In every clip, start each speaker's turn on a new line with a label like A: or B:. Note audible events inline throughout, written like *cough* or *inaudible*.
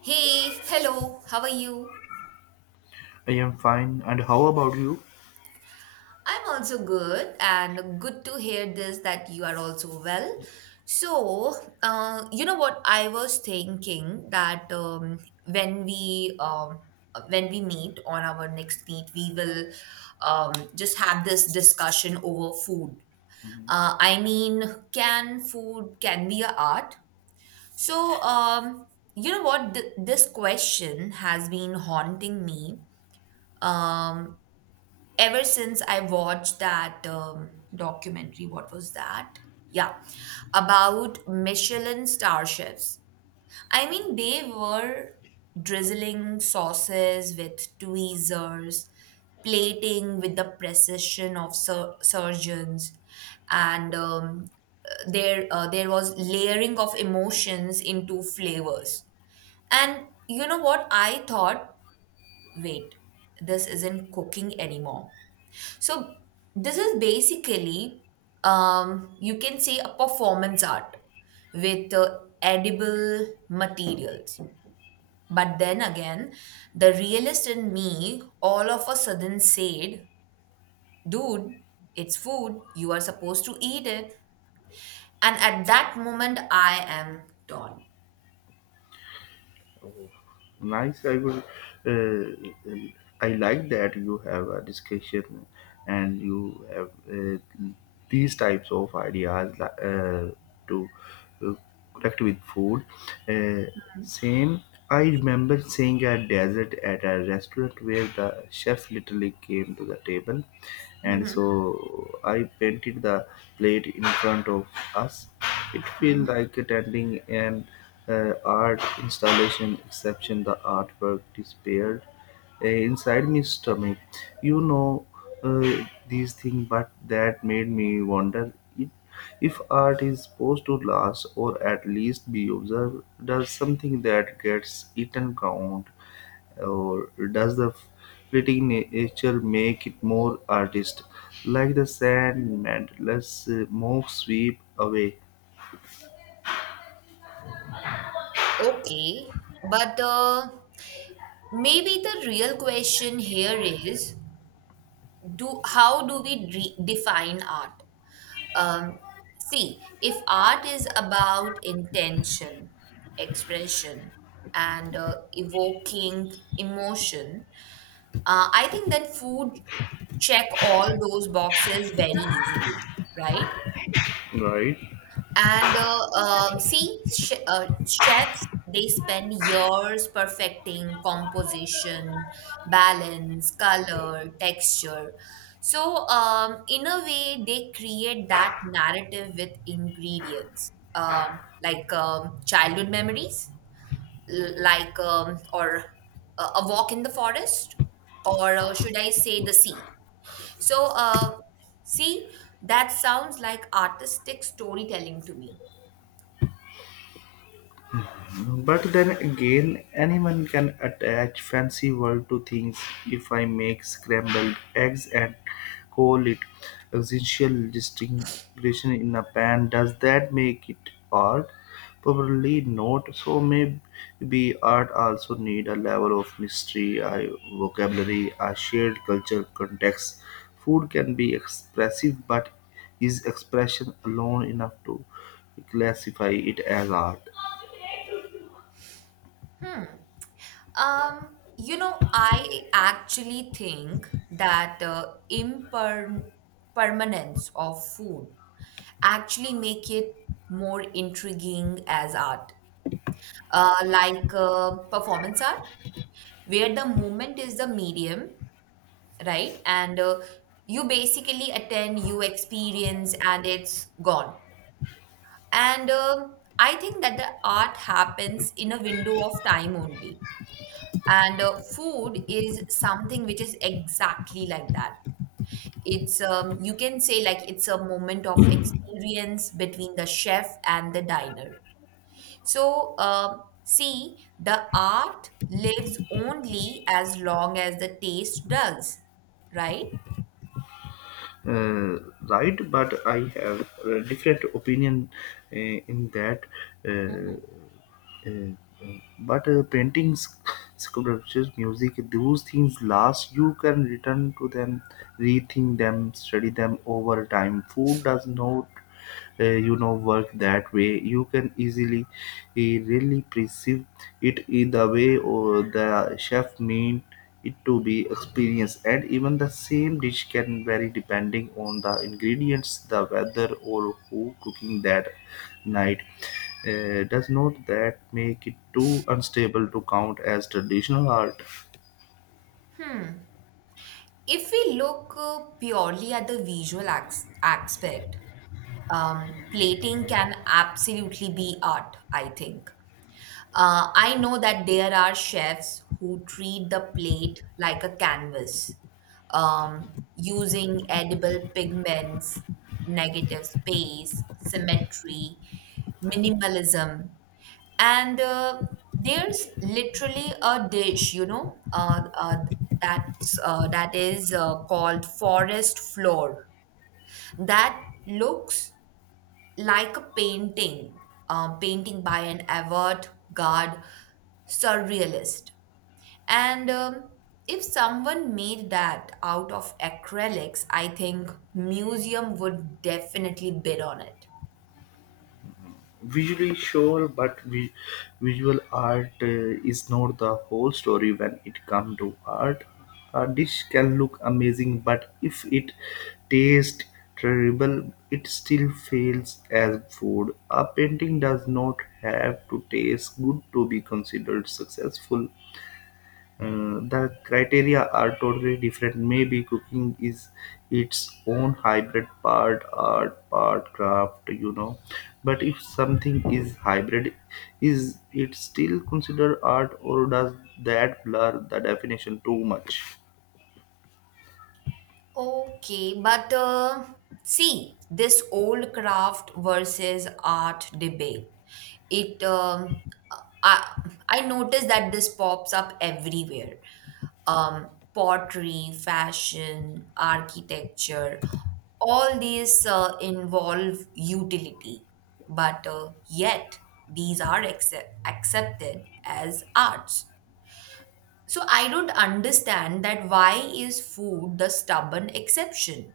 A: Hey, hello, how are you?
B: I am fine. And how about you?
A: I'm also good, and good to hear this that you are also well. So, you know what? I was thinking that when we um, when we meet on our next meet, we will just have this discussion over food.
B: Mhm.
A: Uh, I mean, can food can be a art? So, um, you know what? This question has been haunting me um ever since I watched that documentary, what was that? Yeah, about Michelin star chefs. I mean, they were drizzling sauces with tweezers, plating with the precision of surgeons, and there was layering of emotions into flavors. And you know what I thought? Wait, this isn't cooking anymore. So this is basically, you can say a performance art with edible materials. But then again, the realist in me all of a sudden said, dude, it's food. You are supposed to eat it. And at that moment, I am torn.
B: Oh, nice. I would. Uh, I like that you have a discussion and you have uh, these types of ideas uh, to uh, connect with food. Uh, same. I remember seeing a desert at a restaurant where the chef literally came to the table, and
A: Mhm.
B: so I painted the plate in front of us. It feels like attending an uh, art installation. Exception: the artwork disappeared inside my stomach. You know uh, these things, but that made me wonder if, if art is supposed to last or at least be observed. Does something that gets eaten count, or does the fleeting nature make it more artist? Like the sand, mandless moves sweep away.
A: Okay, but maybe the real question here is do how do we define art, um, see if art is about intention, expression, and evoking emotion. I think that food check all those boxes very easily, right?
B: Right.
A: And uh, um, see, sh uh, chefs, they spend years perfecting composition, balance, color, texture. So, in a way, they create that narrative with ingredients, like childhood memories, like, or a walk in the forest, or should I say the sea? So, see, that sounds like artistic storytelling to me.
B: But then again, anyone can attach fancy word to things. If I make scrambled eggs and call it existential distinction in a pan, does that make it art? Probably not. So maybe art also need a level of mystery, a vocabulary, a shared culture context. Food can be expressive, but is expression alone enough to classify it as art?
A: Hmm. You know, I actually think that the impermanence of food actually make it more intriguing as art, like performance art, where the movement is the medium, right? And you basically attend, you experience, and it's gone. And I think that the art happens in a window of time only. And food is something which is exactly like that. It's, you can say like it's a moment of experience between the chef and the diner. So the art lives only as long as the taste does, right?
B: uh, right, but I have a different opinion, uh, in that, uh, uh, uh, but paintings, sculptures, music, those things last. You can return to them, rethink them, study them over time. Food does not work that way. You can easily really perceive it in the way or the chef mean it to be experienced, and even the same dish can vary depending on the ingredients, the weather, or who cooking that night. Does not that make it too unstable to count as traditional art?
A: If we look purely at the visual acts aspect, plating can absolutely be art, I think. I know that there are chefs who treat the plate like a canvas, using edible pigments, negative space, symmetry, minimalism. And there's literally a dish, you know, that is called forest floor that looks like a painting, painting by an avant-garde surrealist. And if someone made that out of acrylics, I think museum would definitely bid on it.
B: Visually sure, but visual art is not the whole story when it comes to art. A dish can look amazing, but if it tastes terrible, it still fails as food. A painting does not have to taste good to be considered successful. The criteria are totally different. Maybe cooking is its own hybrid, part art, part craft, you know. But if something is hybrid, is it still considered art, or does that blur the definition too much?
A: Okay, this old craft versus art debate, it I I notice that this pops up everywhere. um, Pottery, fashion, architecture, all these involve utility, but yet these are accepted as arts. So I don't understand that why is food the stubborn exception?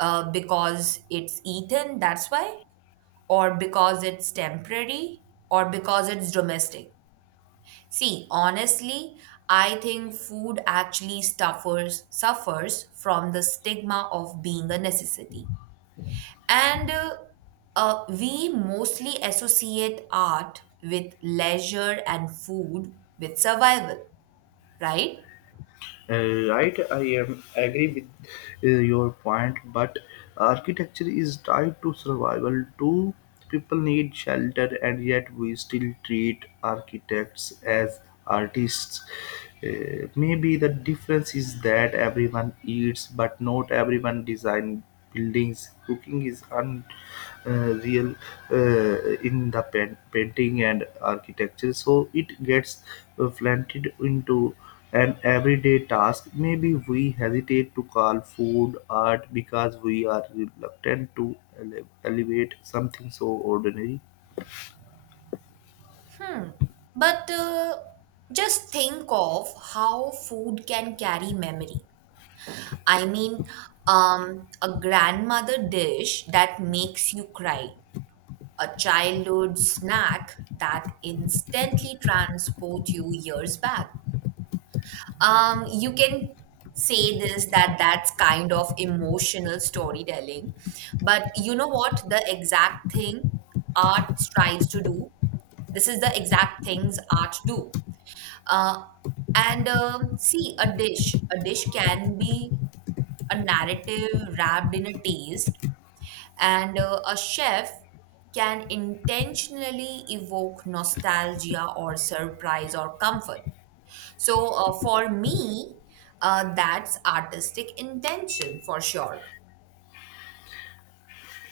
A: Because it's eaten, that's why? Or because it's temporary? Or because it's domestic? See, honestly, I think food actually suffers from the stigma of being a necessity. And we mostly associate art with leisure and food with survival, right?
B: Right, I am agree with your point, but architecture is tied to survival too. People need shelter, and yet we still treat architects as artists. Maybe the difference is that everyone eats, but not everyone design buildings. Cooking is unreal, real, in the painting and architecture, so it gets flaunted into. An everyday task, maybe we hesitate to call food art because we are reluctant to elevate something so ordinary.
A: Hmm. But just think of how food can carry memory. I mean, a grandmother dish that makes you cry, a childhood snack that instantly transports you years back. You can say this that that's kind of emotional storytelling, but you know what? The exact thing art strives to do. This is the exact things art do. Uh, and see, a dish can be a narrative wrapped in a taste, and a chef can intentionally evoke nostalgia or surprise or comfort. So for me, that's artistic intention for sure.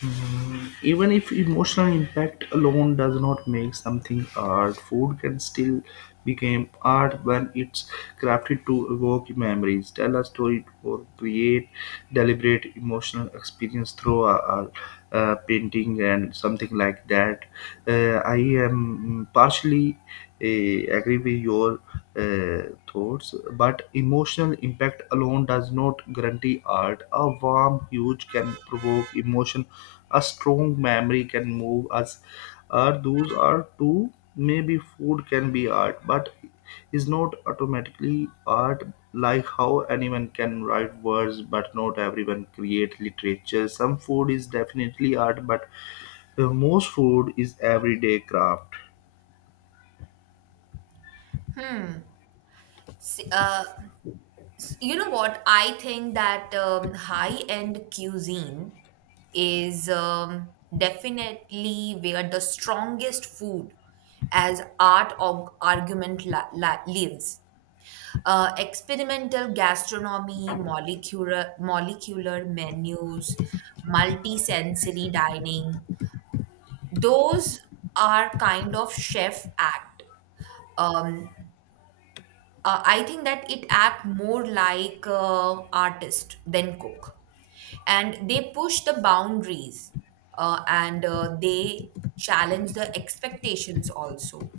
B: Mm, even if emotional impact alone does not make something art, food can still become art when it's crafted to evoke memories, tell a story, or create deliberate emotional experience through a painting and something like that. I am partially I agree with your thoughts, but emotional impact alone does not guarantee art. A warm huge can provoke emotion, a strong memory can move us. Art, those are two. Maybe food can be art, but is not automatically art. Like how anyone can write words, but not everyone create literature. Some food is definitely art, but most food is everyday craft.
A: S- Uh, you know what? I think that high end cuisine is, definitely where the strongest food as art or argument lives. Experimental gastronomy, molecular menus, multisensory dining. Those are kind of chef act. Um, I think that it act more like artist than cook, and they push the boundaries, and they challenge the expectations also.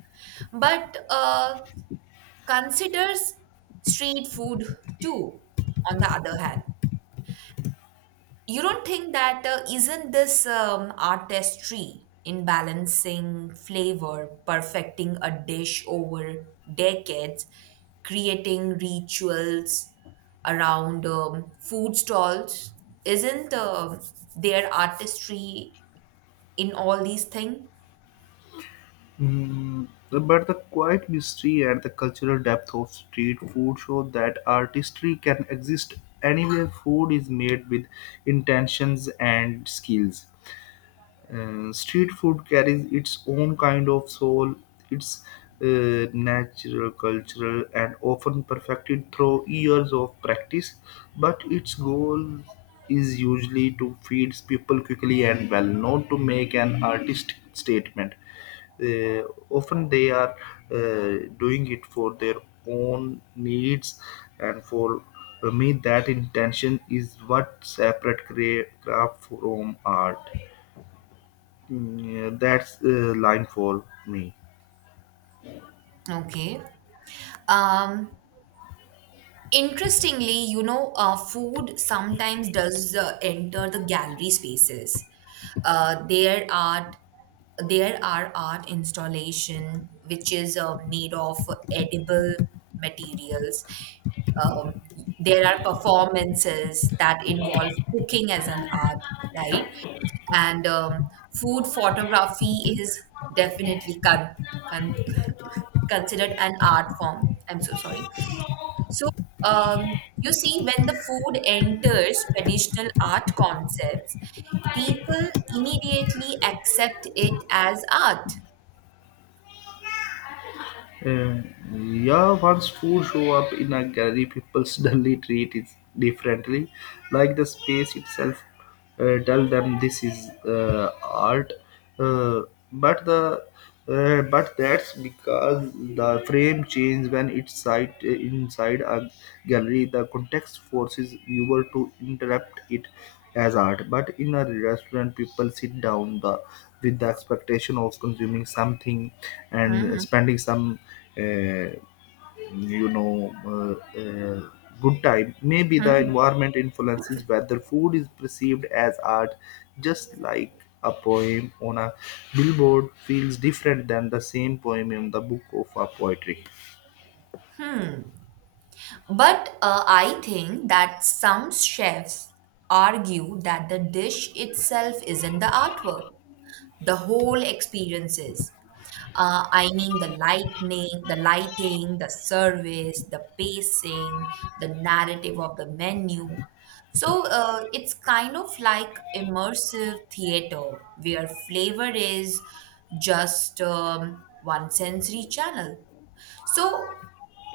A: But considers street food too on the other hand. You don't think that isn't this artistry in balancing flavor, perfecting a dish over decades, creating rituals around food stalls? Isn't there artistry in all these things?
B: Mm, but the quiet mystery and the cultural depth of street food show that artistry can exist anywhere food is made with intentions and skills. And street food carries its own kind of soul. It's natural, cultural, and often perfected through years of practice. But its goal is usually to feed people quickly and well, not to make an artistic statement. Uh, often they are doing it for their own needs, and for me, that intention is what separate craft from art. Yeah, that's a line for me.
A: Okay. um Interestingly, you know, food sometimes does enter the gallery spaces. Uh, there art, there are art installation which is made of edible materials. Um, there are performances that involve cooking as an art, right? And food photography is definitely con- *laughs* *coughs* considered an art form. I'm so sorry. So, you see, when the food enters traditional art concepts, people immediately accept it as art.
B: Uh, yeah, once food show up in a gallery, people *laughs* suddenly treat it differently, like the space itself tell them this is art. Uh, but the but that's because the frame change when it's sight inside a gallery. The context forces viewer to interrupt it as art, but in a restaurant, people sit down with the expectation of consuming something and
A: Hmm.
B: spending some, uh, you know, uh, uh, good time. Maybe the
A: Hmm,
B: environment influences whether food is perceived as art, just like a poem on a billboard feels different than the same poem in the book of a poetry.
A: hmm. But I think that some chefs argue that the dish itself isn't the artwork, the whole experience is. I mean the lightning, the lighting, the service, the pacing, the narrative of the menu. So it's kind of like immersive theater where flavor is just, one sensory channel. So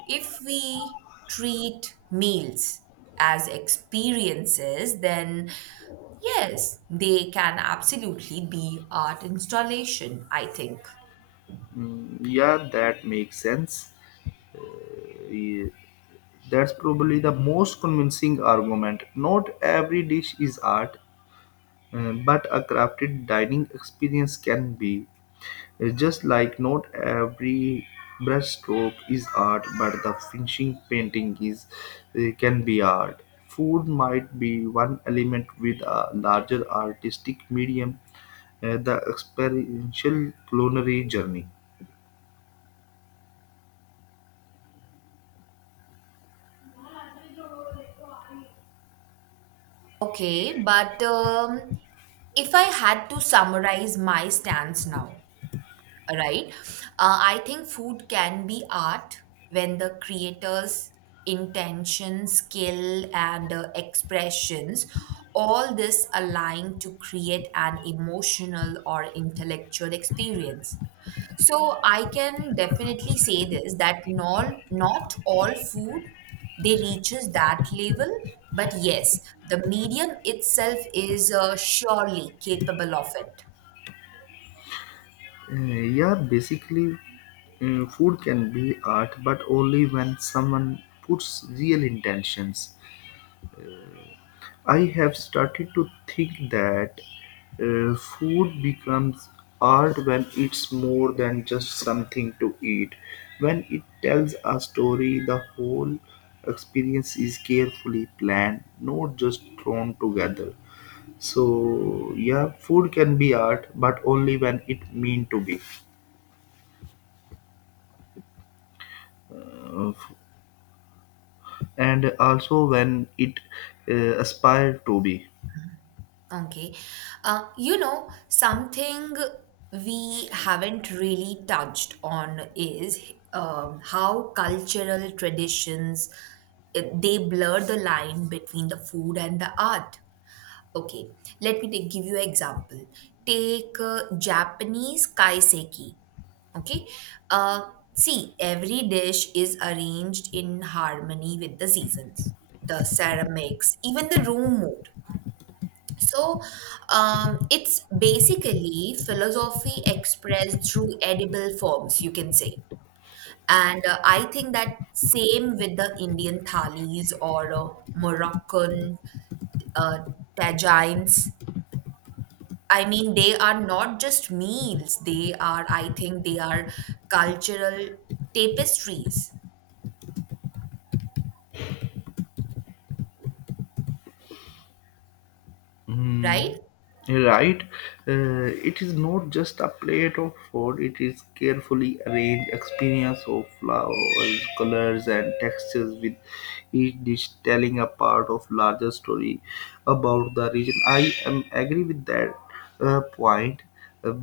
A: if we treat meals as experiences, then yes, they can absolutely be art installation, I think.
B: Mm, yeah, that makes sense. Uh, That's probably the most convincing argument. Not every dish is art, but a crafted dining experience can be. Just like not every brushstroke is art, but the finishing painting is can be art. Food might be one element with a larger artistic medium, the experiential culinary journey.
A: Okay, but if I had to summarize my stance now, right? I think food can be art when the creator's intention, skill, and expressions, all this align to create an emotional or intellectual experience. So I can definitely say this that not all food they reaches that level, but yes, the medium itself is surely capable of it.
B: Yeah, basically, food can be art, but only when someone puts real intentions. I have started to think that food becomes art when it's more than just something to eat. When it tells a story, the whole experience is carefully planned, not just thrown together. So, yeah, food can be art, but only when it mean to be. Uh, and also when it aspired to be.
A: Okay, you know something we haven't really touched on is, how cultural traditions they blur the line between the food and the art. Okay, give you an example. Take Japanese kaiseki. Okay, uh, see, every dish is arranged in harmony with the seasons, the ceramics, even the room mood. So, it's basically philosophy expressed through edible forms, you can say. And I think that same with the Indian thalis or Moroccan uh, tajines. I mean, they are not just meals, they are, I think, they are cultural tapestries, right?
B: Mm, right. It is not just a plate of food, it is carefully arranged experience of flowers, colors, and textures, with each dish telling a part of larger story about the region. I am agree with that point, uh,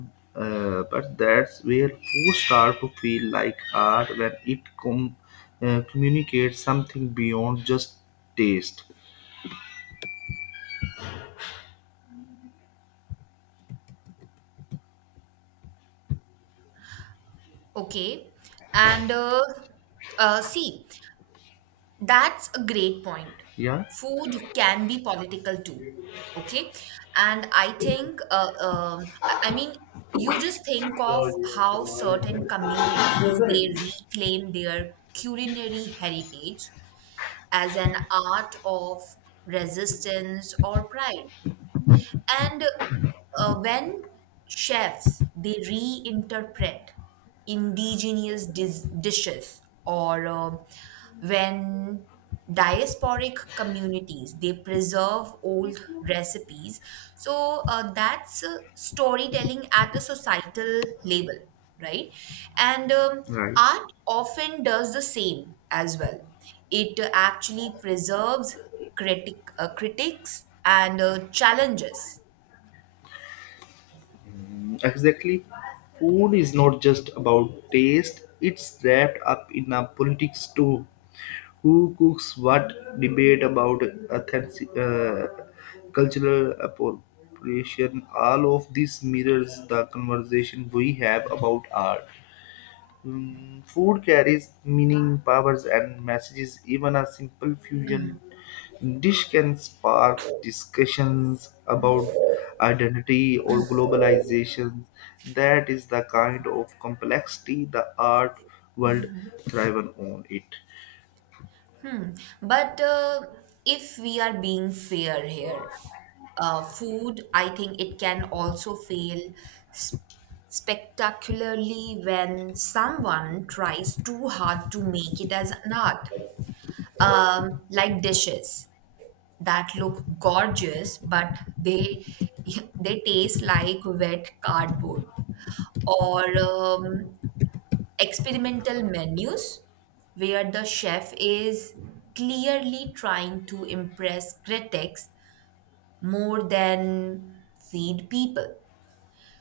B: but that's where food starts to feel like art when it communicates something beyond just taste.
A: Okay. And see, that's a great point.
B: Yeah,
A: Food can be political too. Okay. And I think, I mean, you just think of how certain communities they reclaim their culinary heritage as an art of resistance or pride. And when chefs they reinterpret indigenous dishes, or when diasporic communities they preserve old recipes, so that's storytelling at a societal level, right? And
B: right.
A: art often does the same as well. It actually preserves critics and challenges.
B: Exactly. Food is not just about taste, it's wrapped up in a politics too. Who cooks what, debate about authentic, cultural appropriation, all of this mirrors the conversation we have about art. Mm, food carries meaning, powers, and messages. Even a simple fusion dish can spark discussions about identity or globalization. That is the kind of complexity the art world thrives on. It.
A: Hmm. But if we are being fair here, food, I think it can also fail s- spectacularly when someone tries too hard to make it as an art. Like dishes that look gorgeous, but they *laughs* they taste like wet cardboard, or experimental menus where the chef is clearly trying to impress critics more than feed people.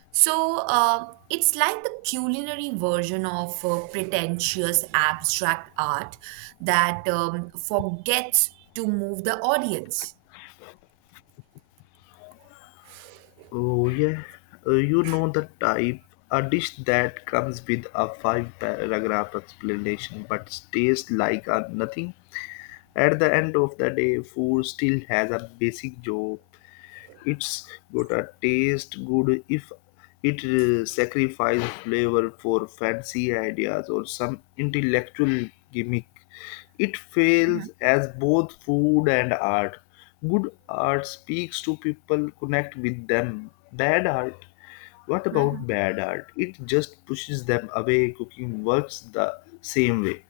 A: So it's like the culinary version of pretentious abstract art that forgets to move the audience.
B: Oh yeah, you know the type. A dish that comes with a five-paragraph explanation but tastes like a nothing. At the end of the day, food still has a basic job. It's got a taste good. If it sacrifices flavor for fancy ideas or some intellectual gimmick, it fails as both food and art. Good art speaks to people, connect with them. Bad art, what about bad art? It just pushes them away. Cooking works the same way.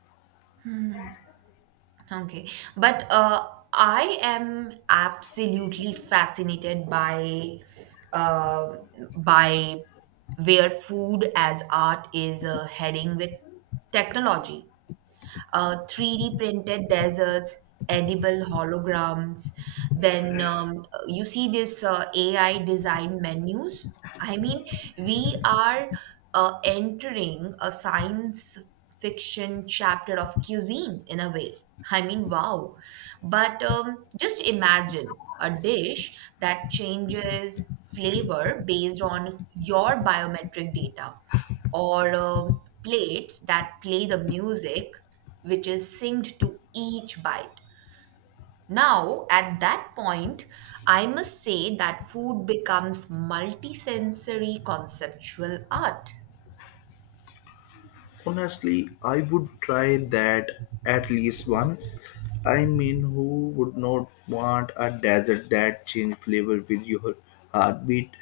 A: Okay. But I am absolutely fascinated by uh, by where food as art is heading with technology. 3D printed deserts, edible holograms. Then you see this AI design menus. I mean, we are entering a science fiction chapter of cuisine in a way. I mean, wow. But just imagine a dish that changes flavor based on your biometric data, or plates that play the music which is synced to each bite. Now, at that point, I must say that food becomes multisensory conceptual art.
B: Honestly, I would try that at least once. I mean, who would not want a desert that change flavor with your heartbeat?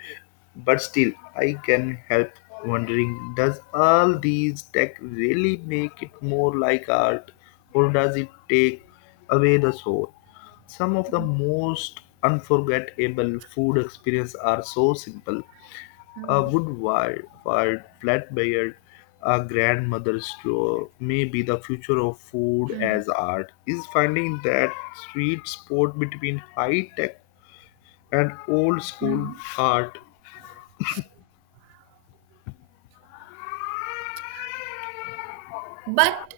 B: But still, I can help wondering, does all these tech really make it more like art, or does it take away the soul? Some of the most unforgettable food experiences are so simple, a wood-fired flatbread, a grandmother's drawer. May be the future of food as art is finding that sweet spot between high tech and old school art.
A: But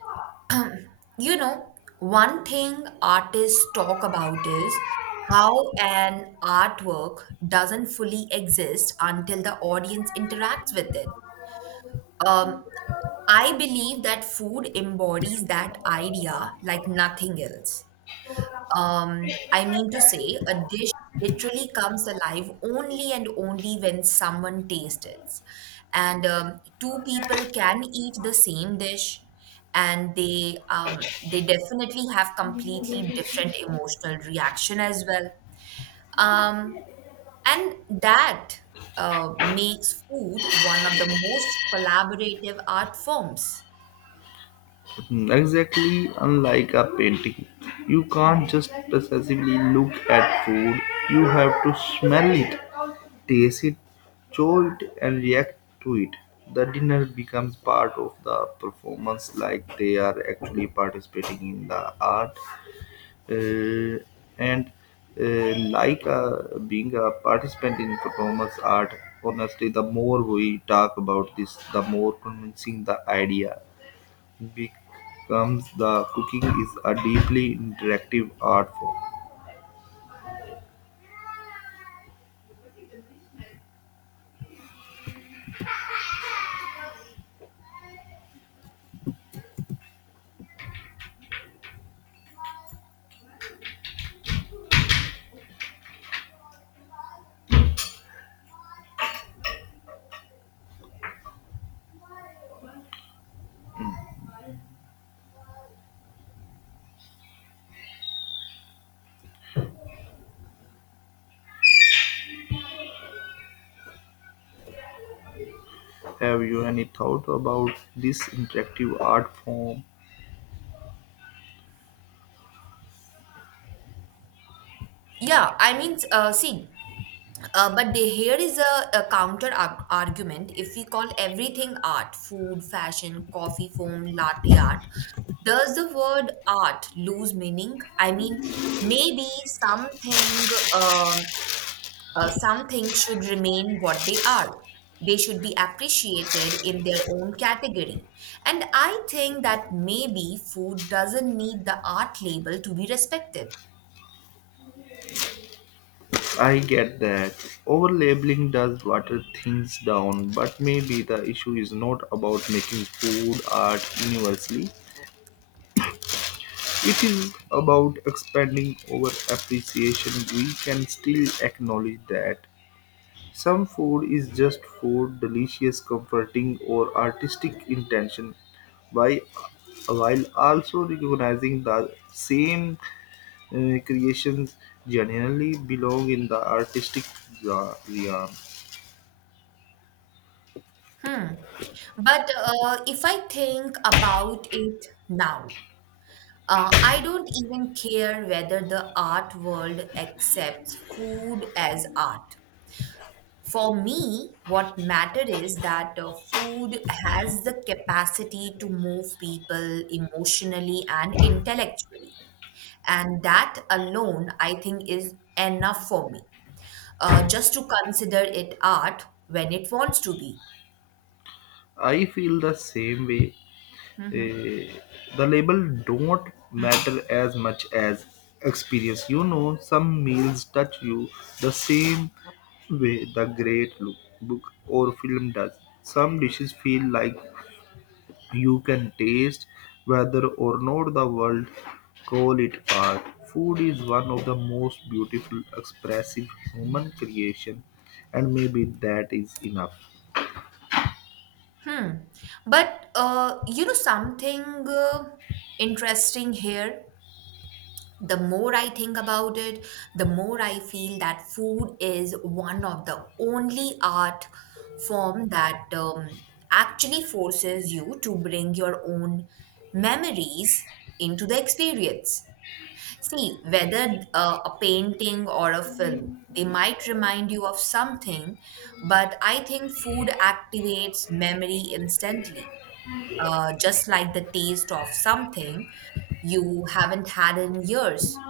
A: you know, one thing artists talk about is how an artwork doesn't fully exist until the audience interacts with it. Um, I believe that food embodies that idea like nothing else. I mean to say, a dish literally comes alive only and only when someone tastes it. And two people can eat the same dish, and they definitely have completely different emotional reaction as well. Um, and that makes food one of the most collaborative art forms.
B: Hmm, exactly, unlike a painting, you can't just passively look at food. You have to smell it, taste it, jolt it, and react to it. The dinner becomes part of the performance, like they are actually participating in the art, uh, and like being a participant in performance art. Honestly, the more we talk about this, the more convincing the idea becomes the cooking is a deeply interactive art form. Have you any thought about this interactive art form?
A: Yeah, here is a, counter argument. If we call everything art, food, fashion, coffee foam, latte art, does the word art lose meaning? I mean, maybe something, uh, something should remain what they are. They should be appreciated in their own category. And I think that maybe food doesn't need the art label to be respected.
B: I get that overlabeling does water things down, but maybe the issue is not about making food art universally. It is about expanding our appreciation. We can still acknowledge that some food is just food, delicious, comforting, or artistic intention, by, while also recognizing the same creations generally belong in the artistic realm.
A: Hmm. But if I think about it now, I don't even care whether the art world accepts food as art. For me, what matters is that food has the capacity to move people emotionally and intellectually. And that alone, I think, is enough for me, just to consider it art when it wants to be.
B: I feel the same way, eh, the label don't matter as much as experience. You know, some meals touch you the same way the great look, book or film does. Some dishes feel like you can taste. Whether or not the world call it art, food is one of the most beautiful expressive human creation, and maybe that is enough.
A: Hmm. But you know something uh, interesting here? The more I think about it, the more I feel that food is one of the only art form that actually forces you to bring your own memories into the experience. See, whether a painting or a film, they might remind you of something, but I think food activates memory instantly, just like the taste of something you haven't had in years,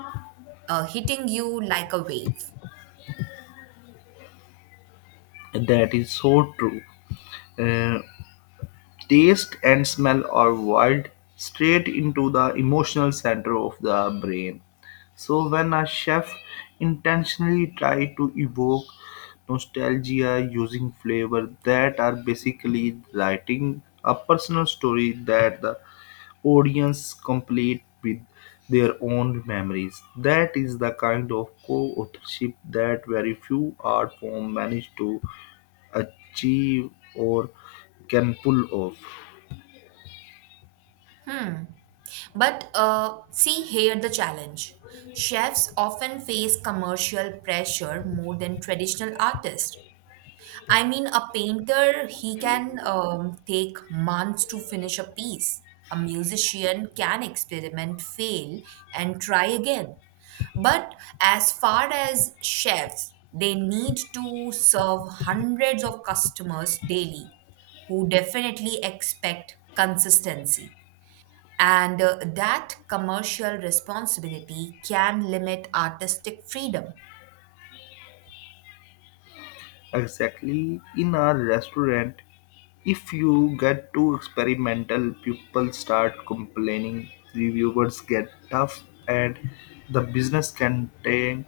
A: hitting you like a wave.
B: That is so true. Uh, Taste and smell are wired straight into the emotional center of the brain. So when a chef intentionally try to evoke nostalgia using flavor that are basically writing a personal story that the audience complete with their own memories. That is the kind of co-authorship that very few art form manage to achieve or can pull off.
A: But see here the challenge. Chefs often face commercial pressure more than traditional artists. I mean, a painter, he can take months to finish a piece. A musician can experiment, fail, and try again. But as far as chefs, they need to serve hundreds of customers daily who definitely expect consistency. And that commercial responsibility can limit artistic freedom.
B: Exactly. In our restaurant, if you get too experimental, people start complaining, reviewers get tough, and the business can tank.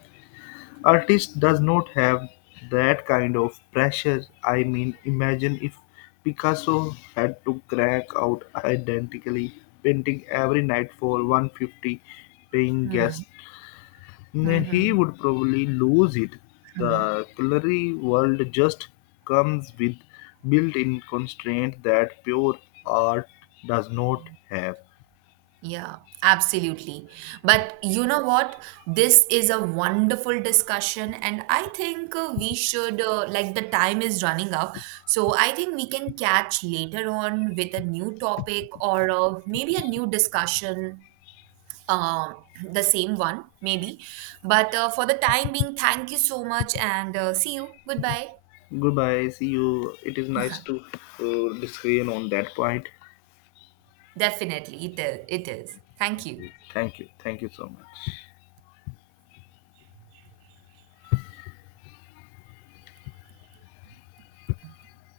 B: Artist does not have that kind of pressure. I mean, imagine if Picasso had to crank out identically painting every night for 150 paying
A: Hmm.
B: guests, then he
A: Mhm.
B: would probably lose it.
A: Hmm.
B: The culinary world just comes with built in constraint that pure art does not have.
A: Yeah, absolutely. But you know what? This is a wonderful discussion, and I think we should, like, the time is running up. So I think we can catch later on with a new topic or maybe a new discussion, the same one, maybe. But for the time being, thank you so much and see you. Goodbye.
B: Goodbye, see you. It is nice to disagree on that point.
A: Definitely, it is. It is. Thank you.
B: Okay. Thank you. Thank you so much.